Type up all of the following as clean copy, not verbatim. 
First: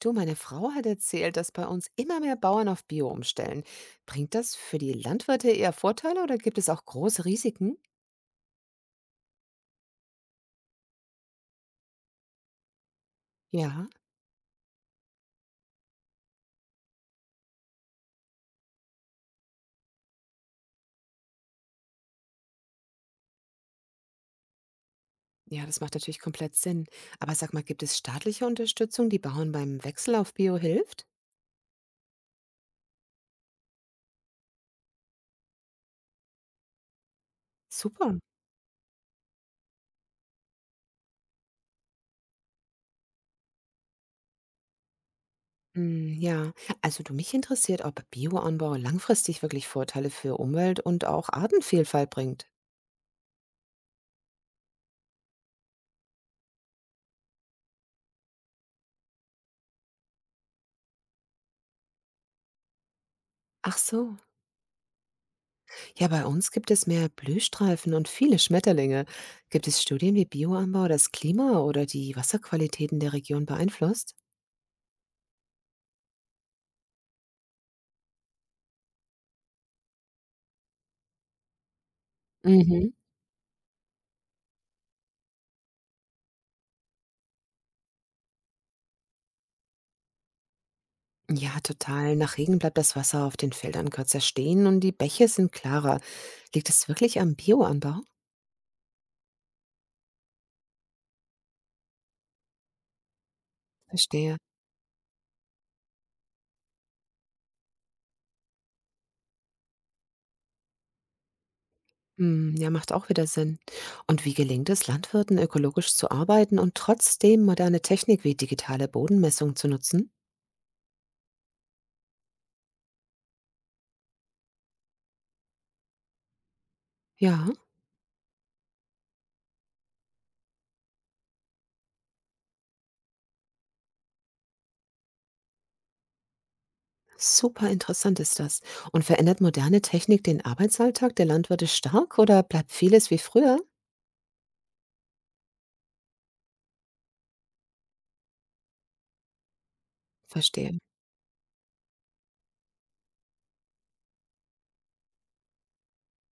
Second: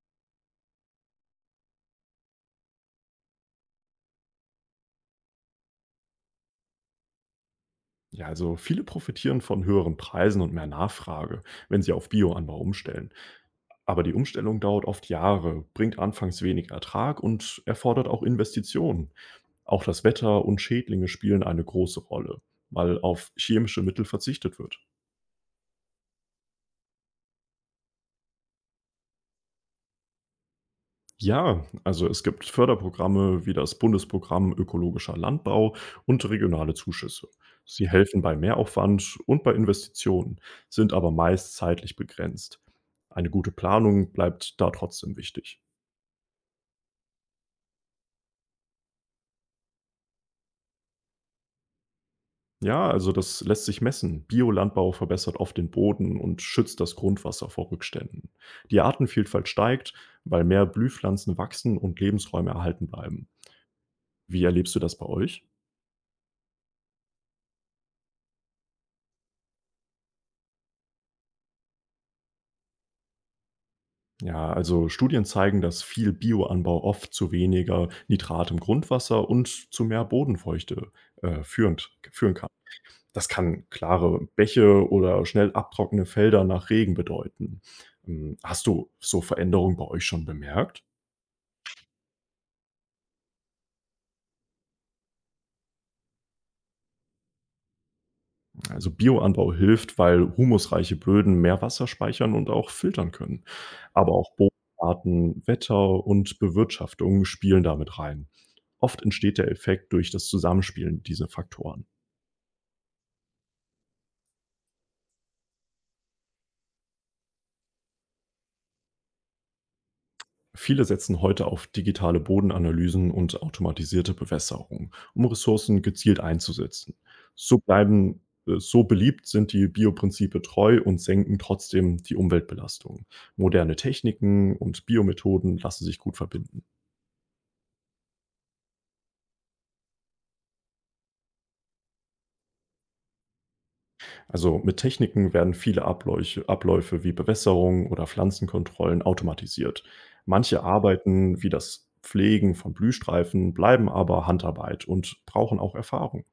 Du, meine Frau hat erzählt, dass bei uns immer mehr Bauern auf Bio umstellen. Bringt das für die Landwirte eher Vorteile oder gibt es auch große Risiken? Ja, also viele profitieren von höheren Preisen und mehr Nachfrage, wenn sie auf Bioanbau umstellen. Ja, Aber die Umstellung dauert oft Jahre, bringt anfangs wenig Ertrag und erfordert auch Investitionen. Auch das Wetter und Schädlinge spielen eine große Rolle, weil auf chemische Mittel verzichtet wird. ja, das macht natürlich komplett Sinn. Aber sag mal, gibt es staatliche Unterstützung, die Bauern beim Wechsel auf Bio hilft? Ja, also es gibt Förderprogramme wie das Bundesprogramm Ökologischer Landbau und regionale Zuschüsse. Sie Super. helfen bei Mehraufwand und bei Investitionen, sind aber meist zeitlich begrenzt. Eine gute Planung bleibt da trotzdem wichtig. Mm, ja, also du, mich interessiert, ob Bioanbau langfristig wirklich Vorteile für Umwelt und auch Artenvielfalt bringt. Ja, also das lässt sich messen. Biolandbau verbessert oft den Boden und schützt das Grundwasser vor Rückständen. Die Artenvielfalt steigt, weil mehr Blühpflanzen wachsen und Lebensräume erhalten bleiben. Ach so, Wie erlebst du das bei euch? ja, bei uns gibt es mehr Blühstreifen und viele Schmetterlinge. Gibt es Studien, wie Bioanbau das Klima oder die Wasserqualitäten der Region beeinflusst? Ja, also Studien zeigen, dass viel Bioanbau oft zu weniger Nitrat im Grundwasser und zu mehr Bodenfeuchte führend, führen kann. Mhm. Das kann klare Bäche oder schnell abtrocknende Felder nach Regen bedeuten. Hast du so Veränderungen bei euch schon bemerkt? Ja, total. Nach Regen bleibt das Wasser auf den Feldern kürzer stehen und die Bäche sind klarer. Liegt es wirklich am Bioanbau? Also Bioanbau hilft, weil humusreiche Böden mehr Wasser speichern und auch filtern können. Aber auch Verstehe. Bodenarten, Wetter und Bewirtschaftung spielen damit rein. Oft entsteht der Effekt durch das Zusammenspielen dieser Faktoren. Hm, ja, macht auch wieder Sinn. Und wie gelingt es Landwirten, ökologisch zu arbeiten und trotzdem moderne Technik wie digitale Bodenmessung zu nutzen? Viele setzen heute auf digitale Bodenanalysen und automatisierte Bewässerung, um Ressourcen gezielt einzusetzen. Ja. So bleiben so beliebt sind die Bioprinzipe treu und senken trotzdem die Umweltbelastung. Moderne Techniken und Biomethoden lassen sich gut verbinden. Super interessant ist das. Und verändert moderne Technik den Arbeitsalltag der Landwirte stark oder bleibt vieles wie früher? Also mit Techniken werden viele Abläufe wie Bewässerung oder Pflanzenkontrollen automatisiert. Manche Verstehe. Arbeiten wie das Pflegen von Blühstreifen bleiben aber Handarbeit und brauchen auch Erfahrung.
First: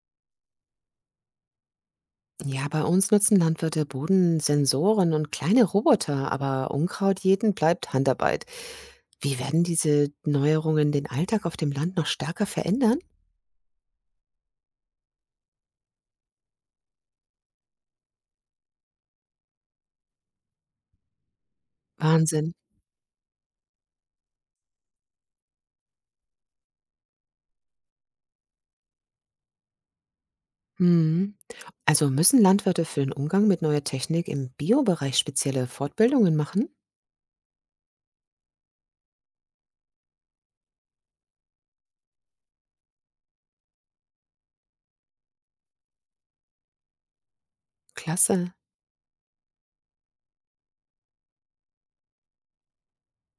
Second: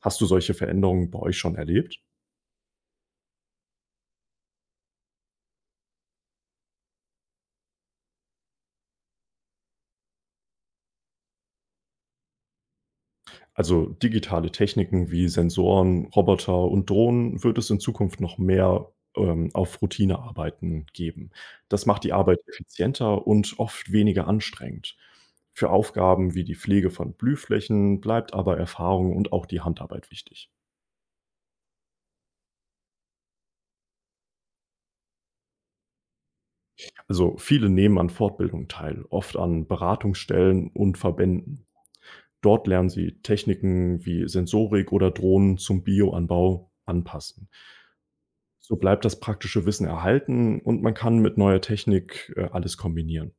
Hast du solche Veränderungen bei euch schon erlebt? Ja, bei uns nutzen Landwirte Bodensensoren und kleine Roboter, aber Unkraut jeden bleibt Handarbeit. Wie werden diese Neuerungen den Alltag auf dem Land noch stärker verändern? Also digitale Techniken wie Sensoren, Roboter und Drohnen wird es in Zukunft noch mehr auf Routinearbeiten geben. Das macht die Arbeit Wahnsinn. effizienter und oft weniger anstrengend. Für Aufgaben wie die Pflege von Blühflächen bleibt aber Erfahrung und auch die Handarbeit wichtig. Hm. Also müssen Landwirte für den Umgang mit neuer Technik im Biobereich spezielle Fortbildungen machen? Also viele nehmen an Fortbildungen teil, oft an Beratungsstellen und Verbänden. Dort lernen sie Techniken wie Sensorik oder Drohnen zum Bioanbau anpassen. Klasse. So bleibt das praktische Wissen erhalten und man kann mit neuer Technik alles kombinieren.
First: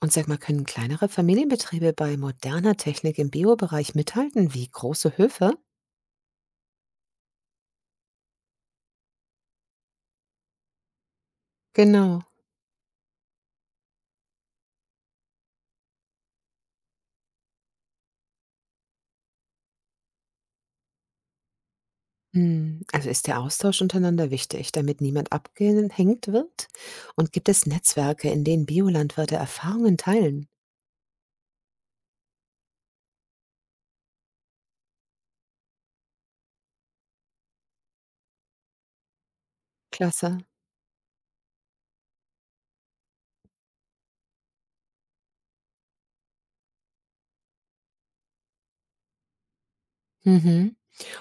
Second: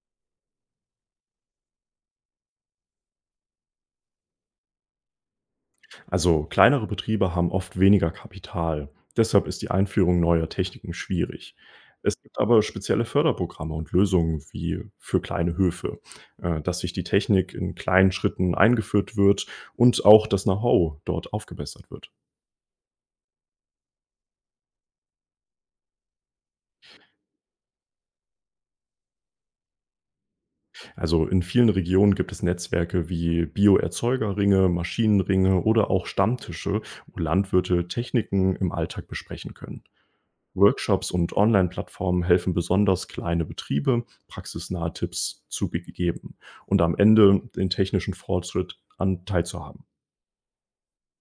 Und sag mal, können kleinere Familienbetriebe bei moderner Technik im Biobereich mithalten, wie große Höfe? Also kleinere Betriebe haben oft weniger Kapital. Deshalb ist die Einführung neuer Techniken schwierig. Genau. Es gibt aber spezielle Förderprogramme und Lösungen wie für kleine Höfe, dass sich die Technik in kleinen Schritten eingeführt wird und auch das Know-how dort aufgebessert wird. Hm, also ist der Austausch untereinander wichtig, damit niemand abgehängt wird? Und gibt es Netzwerke, in denen Biolandwirte Erfahrungen teilen? Also in vielen Regionen gibt es Netzwerke wie Bioerzeugerringe, Maschinenringe oder auch Stammtische, wo Landwirte Techniken im Alltag besprechen können. Klasse. Workshops und Online-Plattformen helfen besonders kleine Betriebe, praxisnahe Tipps zu be- geben und am Ende den technischen Fortschritt an teilzuhaben. Mhm.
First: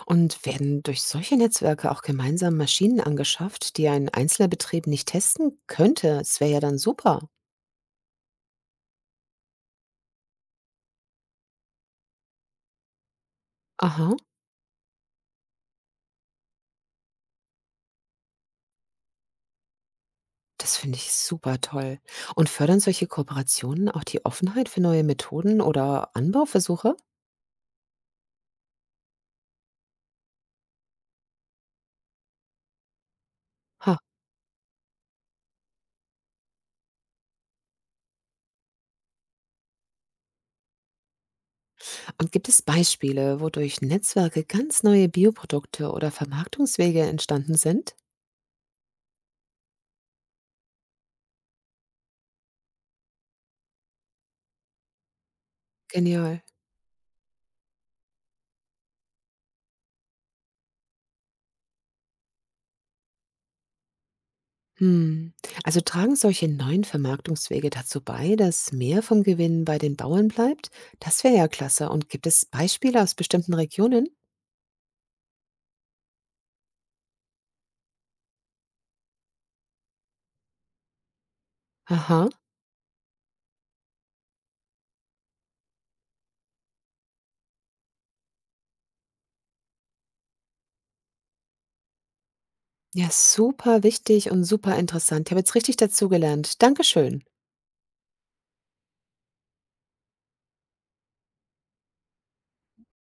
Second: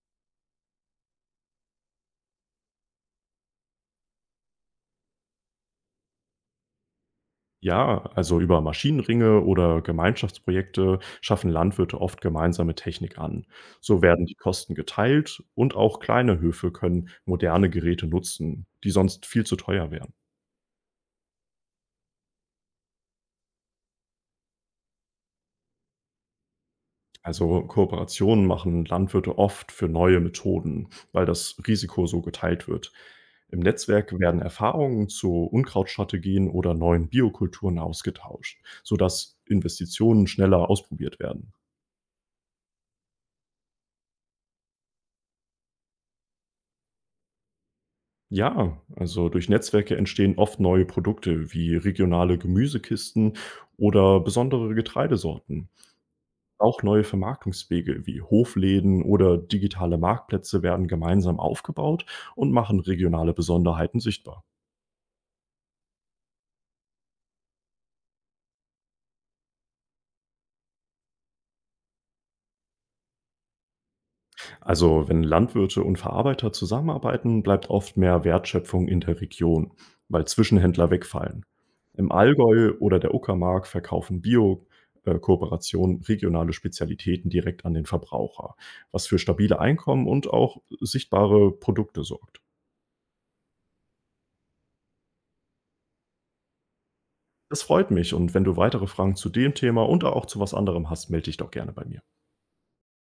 Und werden durch solche Netzwerke auch gemeinsam Maschinen angeschafft, die ein einzelner Betrieb nicht testen könnte? Es wäre ja dann super. Ja, also über Maschinenringe oder Gemeinschaftsprojekte schaffen Landwirte oft gemeinsame Technik an. So Aha. werden die Kosten geteilt und auch kleine Höfe können moderne Geräte nutzen, die sonst viel zu teuer wären. Das finde ich super toll. Und fördern solche Kooperationen auch die Offenheit für neue Methoden oder Anbauversuche? Also Kooperationen machen Landwirte oft für neue Methoden, weil das Risiko so geteilt wird. Im Ha. Netzwerk werden Erfahrungen zu Unkrautstrategien oder neuen Biokulturen ausgetauscht, sodass Investitionen schneller ausprobiert werden. Und gibt es Beispiele, wodurch Netzwerke ganz neue Bioprodukte oder Vermarktungswege entstanden sind? Ja, also durch Netzwerke entstehen oft neue Produkte wie regionale Gemüsekisten oder besondere Getreidesorten. Genial. Auch neue Vermarktungswege wie Hofläden oder digitale Marktplätze werden gemeinsam aufgebaut und machen regionale Besonderheiten sichtbar. Hm. Also tragen solche neuen Vermarktungswege dazu bei, dass mehr vom Gewinn bei den Bauern bleibt? Das wäre ja klasse. Und gibt es Beispiele aus bestimmten Regionen? Also wenn Landwirte und Verarbeiter zusammenarbeiten, bleibt oft mehr Wertschöpfung in der Region, weil Zwischenhändler wegfallen. Im Aha. Allgäu oder der Uckermark verkaufen Bio-Kooperationen regionale Spezialitäten direkt an den Verbraucher, was für stabile Einkommen und auch sichtbare Produkte sorgt. Ja, super wichtig und super interessant. Ich habe jetzt richtig dazugelernt. Dankeschön. Das freut mich und wenn du weitere Fragen zu dem Thema und auch zu was anderem hast, melde dich doch gerne bei mir.